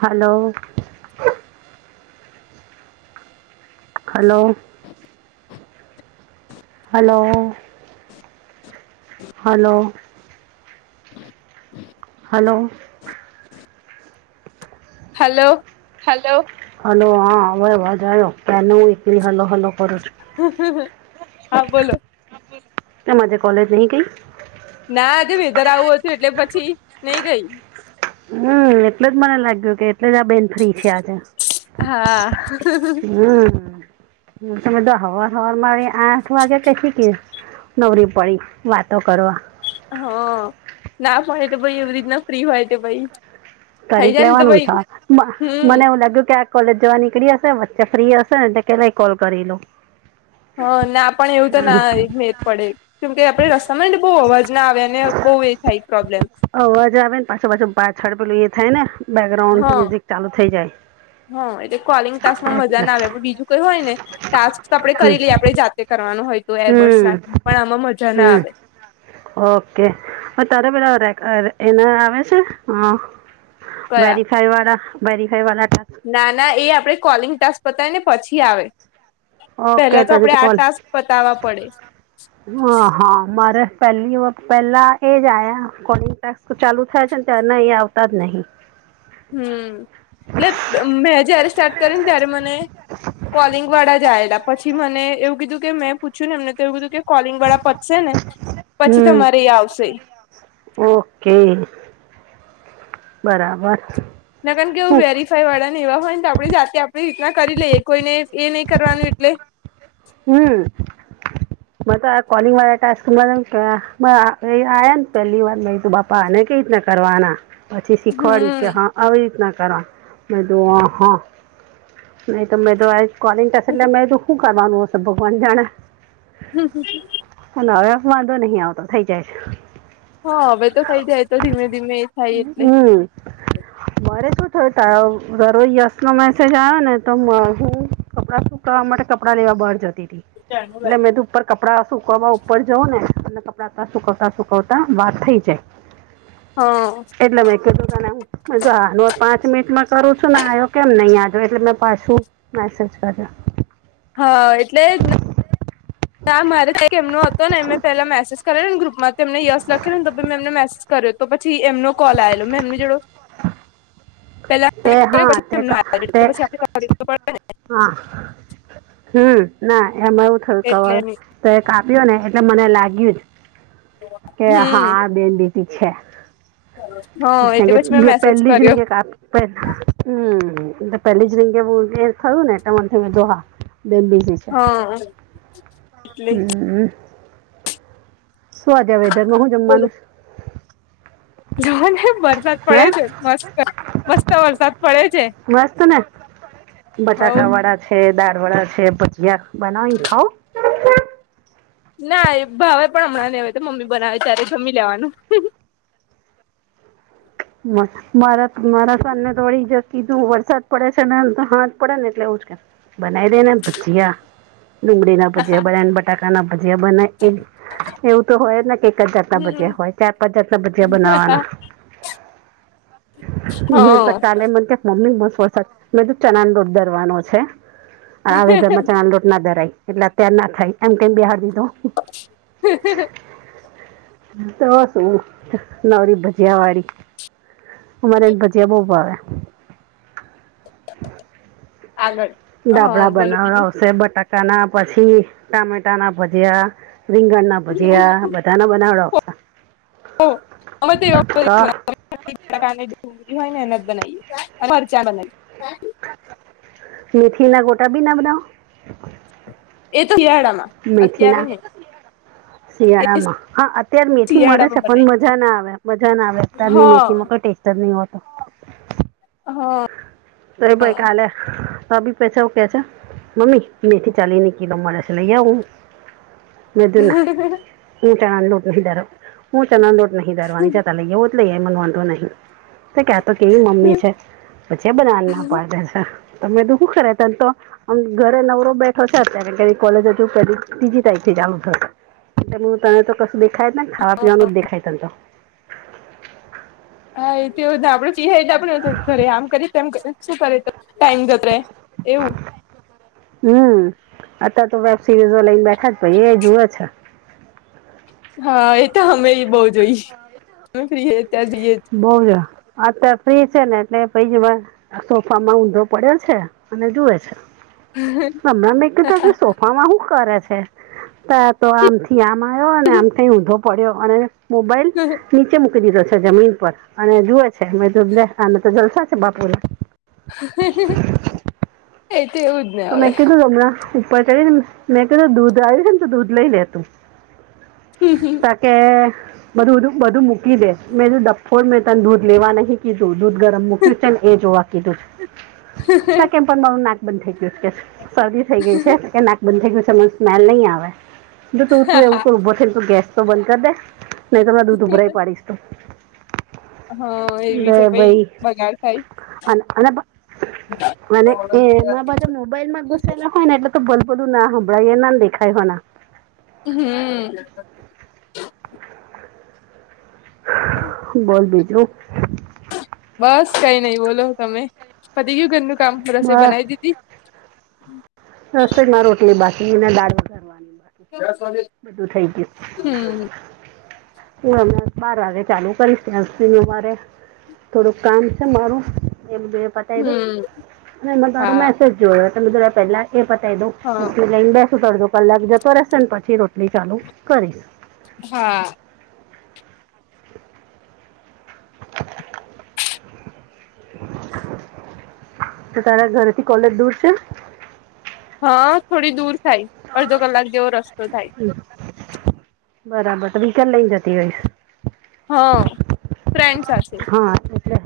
હાલો, hello, hello, hello hello hello hello hello હા હય અવાજ આવ્યો ક્યા ન હું એકલ હલો હલો કરું છ. હ હ હ હા બોલો એ આજે કોલેજ નહી કઈ. ના આજે વધર આવું હતું એટલે પછી નઈ ગઈ. હમ એટલે જ મને લાગ્યું કે એટલે જ આ બેન ફ્રી છે આજે હા હમ હ તમે દ હર હવાર મળી આઠ વાગે ક શીખશ. નવરી પડી વાતો કરવા. હા ના પાય તો ભાઈ એવી રીતના ફ્રી હોય તો ભાઈ થઈ કરી જ જાય ને તો લેવાનું ભાઈ સ હમ મને એવું લાગ્યું કે કોલેજ જવા નીકળી હશે વચ્ચે ફ્રી હશે ને પલાય કોલ કરી લો. હ ના પણ એવું તો ના મેદ પડે. કેમકે આપડે રસ્તામાં ને બહુ અવાજ ના આવે્યા અને બહુ એ થાય પ્રોબ્લેમ અવાજ આવે ને પાછું પાછું પાછાડ પેલું એ થાય ને બેકગ્રાઉન્ડ મ્યુઝિક ચાલુ થઈ જાય. હ એટલે કોલિંગ તાસ માં મજા એટલે ના આવે પણ બીજું કઈ હોય ને. ટાસ્ક તો આપડણે હમ કરી લઈએ આપણે જાતે કરવાનું હોય તો એરબર્ડસ હમ નાખ પણ આમાં મજા ના હમ આવે. ઓકે તારે પેધા એના આવે છે હ. કયા વેરીફાઈ વાળા વેરીફાઈ વાળાક ના ના એ આપડે કોલિંગ ટાસ્ક બતાય ને પછી આવે. ઓકે પેલા તો તને આપડે આ કોલ ટાસ્ક બતાવવા પડે. હા હા મારે પહેલી પહેલા એ જ આયા કોડી ટટેસ્ક ચાલુ થાય છે ને તના એ આવતા જ નહીં. હમ એટલે મેં જયારે સ્ટાર્ટ કર્યો ને ત્યારે મને કોલિંગ વાળા જાયેલા પછી મને એવું કીધું કે મેં પૂછ્યું ને એમને તો એવું કીધું કે કોલિંગ વાળા પતશે ને પછી હમ તમારે આવશે. ઓકે બરાબર ના કારણ કેવું વેરી કઈ વાળા ને એવા હોય ને તો આપણી જાતે આપણી રીતના કરી લઈએ કોઈને એ નહી કરવાનું એટલે. હમ મ તો કોલિંગ વાળા ક આયા ને પહેલી વાર ત બાપ પાને કઈ રીના કરવાના પછી શીખવાડ્યું હમ કે હા. આવી રીતના કરવા મેં તોો હા નહીં તોમેં તોો આ જ કોલની કસ લ મે રુખુંગ માનું ભગવાન જાણ. હમ હમ હવે વાંધો નહી આવતો થઇ જાય છે. હા હવે તો થઈ જાય તો ધીમે ધીમે એ થાય એટલે હમ મારે શું થય તરો યશ નો મેસેજ આવ્યો ને તો હું. કપડા સુક કરવાવા માટે કપડાં લેવા બહાર જતી હતીી એટલે મેં તો ઉપર કપડાં સુકવવા ઉપર જવં ને અને કપડાં તં સુકવતા સુકવતા વાર થઈ જાય. હા એટલા મે કું હ આનો પાંચ મિનિટમાં કરું છું ને આવ્યો કેમ નહી આજો એટલે મેં પાછું મે સજ કરી. હા એ એટલે મારે કઈક એમનો હતો ને એં પેલા મેસેજ કર્યો ને ગ્રુપમાં તેમને યશ લખે ને તમે મે એમને મેસેજ કર્યો તો પછી એમનો કોલ આવેલો મે એમની જોડો. તે કર્યો હા પછી એમનો આવેલો તે પછી આપડે કરવું પડે ને હા હમ ના એમાં એવું થયું એટલે કવાર તો એક કાપ્યો ને એટલે મને લાગ્યું જ કે હમ હા બે છે હા એટલે પછી મેં કારકે મેસેજ પહેલી જ કર્યો નહીે પણ હમ પેલી જ રીંગે બું થયું ને એટ મીધો હા બેન બીજી છે હા એટલે હમ શું આજ વેધર માં હું જમવાનું જો ને વરસાદ હે પડે છે મસ્ત મસ્ત વરસાદ પડે છે વાસ્ત ને હવ બટાકા વાળા છે દાળ વાળા છે ભજીયા બનાવી ખાઓ ના એ ભાવે પણ હમણાં ને હોય તો મમ્મી બનાવે ત્યારે જમી લેવાનું હ મારા મારા સામેને તો વળી ઈજા કીધું વરસાદ પડે છે ને હાથ પડે ને એટલે એવું જ કે બના દેને ભજીયા ડુંગળી ના ભજયા બને બટાકા ના ભજયા બને એ એવું તો હોય ને કે એક જ જાતના ભજયા હોય ચાર પાંચ જાતના ભજયા બનાવાના હ તો કાલે મને ક્યાં મમ્મી બ વરસાદ મે ચનાન રોડ દરવાનો છે. આવેધર મચણા લોટ ના ધરાય એટલે અત્યાર ના થાય એમ કેમ નેબેસાડિ દીધો હ [unintelligible] તોસું નાવરી ભજ્યાવાળી ઉ મારે બચ્યા ભો પાવા આગળ હા ડાબડાા બોલો બીજું બનાસે બટા ના પછી ટામેટા ના ભુજ્યા રીંગણના ભુજ્યા બધા બઘાના બનાવડાવ સે ઓ વ્યાપારી તો [unintelligible] પ્રકારની ડુંગળી હોય ને એને જ બનાવીએ અ મરચા નય મીથીી ના ગોટા ભી ના બનાઓ એ તો શિયાળા મા મેથી ના એ શિયાળામાં હા અત્યારે મેથી મળે છે શિયાળામાં પણ બનાવીએ મજા ના આવે મજા ના આવે તાર ની હા મેથીમાંઈ ટેસ્ટ જ નહી હોતો હ અરે ભાઈ કાલે ત બી પસા કે છે મમ્મી મેથી ચાલીને કિલો મારે છે લઈ આ આવું [inaudible] મે કયુ ના ઉ ચણાનું લુટ નયદરવા ની ચણાનું લુટ નય દરવાની તારે લઇ આઉ-' લઈ એ મને વાંધો નહીિ તો ક્યાતો કેવી મમ્મી છે. એ બના ના પાડે છે તમે હુ કરે તને તો મ ઘરે નવરો બેઠો છે અત્યારે ક કોલેજ હજુ ત્રીજી તારિખ થી ચાલુ થશે. તને તો કસ દેખાયત ને ખાવા પીવાનું જ દેખાયતને તો હા એ તો ને આપડે આપડ ઘરે આમ કરીશ તેમ શું કરે તો ટાઈમ જત્રે એવું હમ અત તો વેબ સિરીઝો લઈને બેઠા એ જુવે છે. હા એ તો અમે બહ જોઈએ અમે ફ્રીએ ત્યાંરે જઈએ જ બઉ જો અત્યારે ફ્રી છે ને એટલે પ સોફામાં ઊંધો પડ્યો છે અને જુએ છે. હમણાં મેં કતા સોફામાં શું કરે છે ત તો આમથી આમ આવ્યો અને આમ થ ઊંધો પડ્યો અને મોબાઈલ હમમ નીચે મૂકી દીધો છે જમીન પર અને જુવે છે મે આને તો જલસા છે બાપુરે એ તોવું તો મેં કીધું તમણા ઉપર ચડીને મેં કીધું દૂધ આવ્યું છે ને તો દૂધ લઈ લે તું હમ હમ ત કે બધુંધું બધું મૂકી દે મેંું ડફોર મેં તને દૂધ લેવા નહીં કીધું દૂધ ગરમ મૂક્યું છે ને એ જોવા કીધું શ કેમ પણ મારું નાક બંધ થઈયું શરદી થઈ ગઈ છે કે નાક બંધ થઈ ગયું છે સ્મેલ નહી આવે જો તું તું એવું કર ઉઊભો થઈને તો ગેસ તો બંધ કરી દે નહી તને દૂધ ઉભરાય પાડીશ તો હા એવી બે છે ભાઈ બગાડ થાય અને અને મ એમાં બ મોબાઈલ માં હમ ઘુસેેલા હોય ને એટલે તો ભલ બલું ના હંભળાઈ ના દેખાય હોયને હમ બોલ બીજું બસ કઈ નઈ બોલો તમે પતિ કયું ઘરનું કામ રસે બસ બનાવી દીધી રસમાં રોટલી બાસી દાળ બાકી બધું થઈ હમ હ બાર ચાલુ કરી્યાિનેરે થોડુંક કામ છે મારું એક બેછ હમ એમાં તારું હા મેસેજ જોયો એટલે બધું પેલા એ બતાવી દઉ હા એટલી લઈને બેસું તડજો કલાક જતો રહેશે ને પછી રોટલી ચાલુ કરીને હા [unintelligible] તો તારા ઘરેથી કોલેજ દૂર છે હા થોડી દૂર થાય અડધો કલાક જેવો રસ્તો થાય બરાબર તો વિકલ લઈ જતી હોયશ હ ફ્રેન્ડ સાથે હા એટલે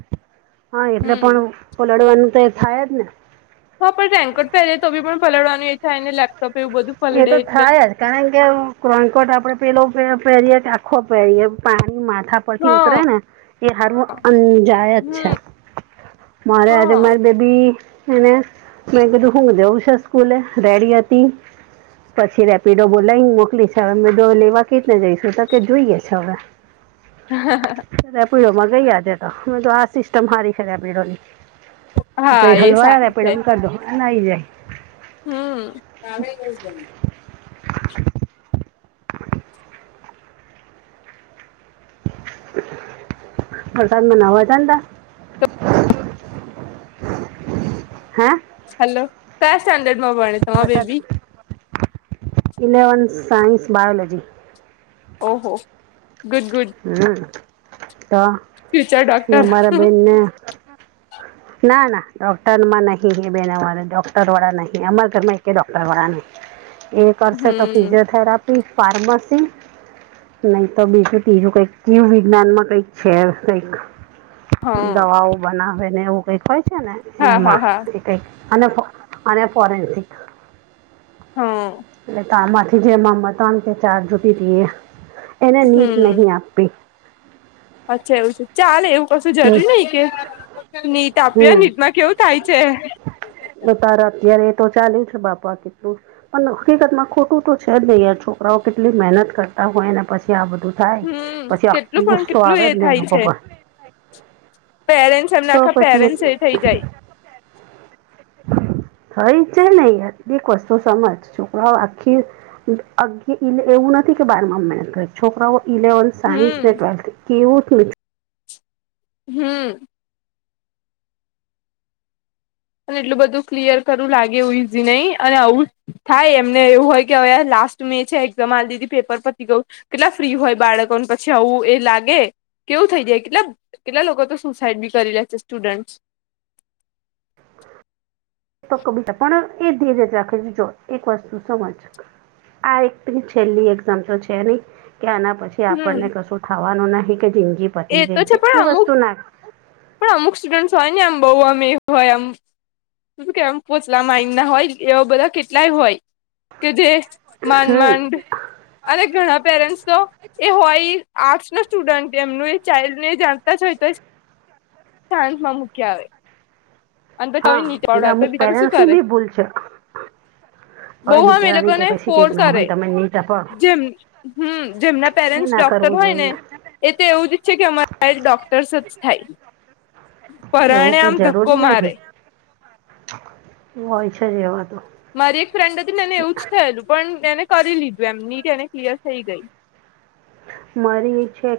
હા એટલે પણ હમ ઓલડવાનું તો થાય જ ને હા પણ રેન્કટ પહેરે તો બી પણ પલડવાનું એ છે ને લેપટોપ એવું બધું એ પલળે તો એટલે થાય જ કારણ કે કોનકોટ આપડે પેલો પહેરીએ કે આખો પહેરીએ પાણી માથા ઉપથી ઉતરે હા ને એ હારું અંજાયત છે હમ મારે આજે હા મારે બેબી એને મેં કધું હુંું દઉં છા સ્કૂલે રેડી હતી હતી પછી રેપિડો બોલાવીને મોકલી છે હવેમે લેવા ક જ ને જઈશું તો કે જોઈએ છે હવે હ ખ્યા પીળોમાં ગઈયાજે તો મે તો આ સિસ્ટમ હારી ખદ્યા પીડો ની ત હા એ હલવા્યા સારી છે પેડા કર દો નાઈ જાય હમ પ્રરસાદ મહના હો જતા હા હલો ક્યા સ્ટેન્ડર્ડ માં ભણે તમા બેબી ઇલેવનથ સાઇન્સ બાયોલજી ઓહો ગુડ ગુડ હમ તો ફ્યુચર એ ડોક્ટર અમારા બહેનને ના ના ડોક્ટર માં નહીં એ બેન વાળ ડોક્ટર વાળા નહીં અમારા ઘરમાં ડોક્ટર વાળા નહીં એ કરશે તો હમ ફિઝિયોથેરાપી ફાર્મસી નહી તો બીજું ત્રીજું કઈક કીુ વિજ્ઞાન માં કઈક છે કઈક હા દવાઓ બનાવે ને એવું કઈક હોય છે ને હા હા એમાં હા અને અને ફોરેન્સિક હમ એટલે તમાંથી જે મમતમ કે ચાર જૂટી હતી એ એને નીટ નહિ હમ આપવી અચ્છા એવું છે ચાલે એવું કશું હમ જરૂરી નઈ કે નીટ આપ્યું હમ નીટ માં કેવું થાય છે તો તારા અત્યારે એ તો ચાલે છે બાપા કેટલું પણ હકીકત માં ખોટું તો છે જ ને યાર છોકરાઓ કેટલી મહેનત કરતા હોય એને પછી આ બધું થાય હમ પછી આટલો કેટલું પણ ગુસ્સો કેટલું આવે જ ને એ લોકો પર પેરેન્ટસ એમના તો આખા પછી એક પેરેન્ટ્સ એ થઈ જાય થઈ છે ને યાર એક વસ્તુ સમજ છોકરાઓ આખી અ એવું નથી કે છોકરાઓ કે બાર માં મહેનત કરે છોકરાઓ ઇલેવન સાયન્સ મે હમ ટ્વેલ્થ ક્યુટ મિ હમ અને એટલું બધું ક્લિયર કરવું લાગે એવું ઈઝી નહીં અને આવુંજ થાય એમને એવું હોય કે હવે લાસ્ટ મે છે એક્ઝામ આ દીધી પેપર પતી ગયું કેટલા ફ્રી હોય બાળકોને પછી આવું એ લાગે કેવું થઈ જાય કેટલા કેટલા લોકો તો સુસાઈડ બી કરી લે છે સ્ટુડન્ટ બીજા પણ એ ધીરેજ રાખે છે જો એક વસ્તુ સમજ આ એક છેલ્લી એક એક્ઝામ તો છે નહી કે આના પછી કે હમ આપણને કશું થવાનું નહી કે જિંદગી પતી એ ગઈ તો છે પણ એ અમુક વસ્તુ ના પણ અમુક સ્ટુડન્ટ્ હોય ને એમ બહુ આમ એવું હોય એમ હું કેમ પોચલા માઈન્ડ ના હોય એવા બધા કેટલાય હોય કે જે માંડ હમ માંડ અને ઘણા પેરેન્ટ્સ તો એ હોય આર્ટસ નું સ્ટુડન્ટ એમનું ચઇલ્ડ ને જાણતા જ હોય તો શાંત માં મૂકી આવે અને તો તમે હા નીચ એટલે પાવડર તો અમુક બિચારા શું પેરેન્ટ્સની કરે બી ભૂલ છે હવે બહ આમ એ બિચારાની લોકોને કેપેસિટી ફોડ જ ના કરે હોય તમે નહીં તપાવો જેમ હમ જેમના એ પેરેન્ટસ ના ડોક્ટર કરવું હોય ને જોઈએ એ તો એવું જ ઇચ્છે કે અમારે ડોક્ટર્સ જ થાય તો પરાણે એવું કઈ આમ ધક્કો જરૂરી મારે નહી હોય છે જ એવા તો મારી એક ફ્રેન્ડ હતી ને એને એવું જ થયેલું પણ એને કરી લીધું એમ એની નિટ ક્લિયર થઈ ગઈ મારી છે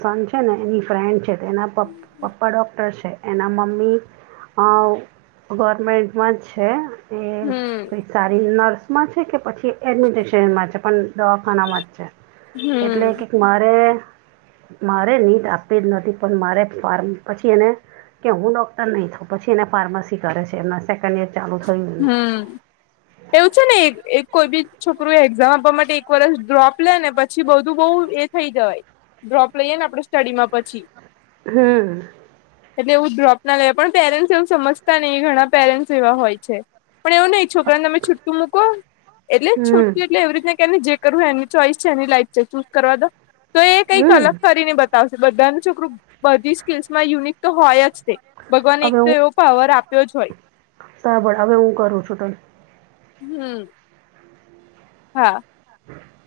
સન છે ને એની ફ્રેન્ડ છે એના પપ્પા પપ્પા ડોક્ટર છે એના મમ્મી અ ગવર્મેન્ટમાં જ છે એ હમ કંઈક સારી નર્સમાં છે કે પછી એડમિનિસ્ટ્રેશનમાં છે પણ દવાખાનામાં જ છે હમ એટલે કે મારે મારે નીટ આપી જ નતી પણ મારે ફારમ પછી એને કે હું ડોક્ટર નહી થ પછી એને ફાર્માસી કરે છે એમના સેકન્ડ ઇયર હમ એવું છે ને એક કોઈ બી છોકરું એક્ઝામ આપવા માટે એક વર્ષની ડ્રોપ લે ને પછી બધું બઉ થઈ જવાય ડ્રોપ લઈએ ને આપણેે સ્ટડી માં પછી હમ એટલે એવું ડ્રોપ ના લેવા પણ પેરેન્ટ્સ એવું સમજતા નહ ઘણા પેરેન્ટ્સ એવા હોય છે પણ એવું નહિ છોકરા ને તમે છૂટતું મૂકો એટલે હમ છૂટતું એટલે એવી રીત કે જે કરું એની ચોઈસ છે એની લાઈક છે ચૂસ કરવા દો તો એ કંઈક હમ અલગ કરીને બ આવશે બધાનું છોકરું બધી સ્કીલ્સમાં યુનિક તો હોય જ તે ભગવાને એક હવે તો એવો પાવર આપ્યો જ હોય તબળ હવે હું કરું છું તને હમ હા હ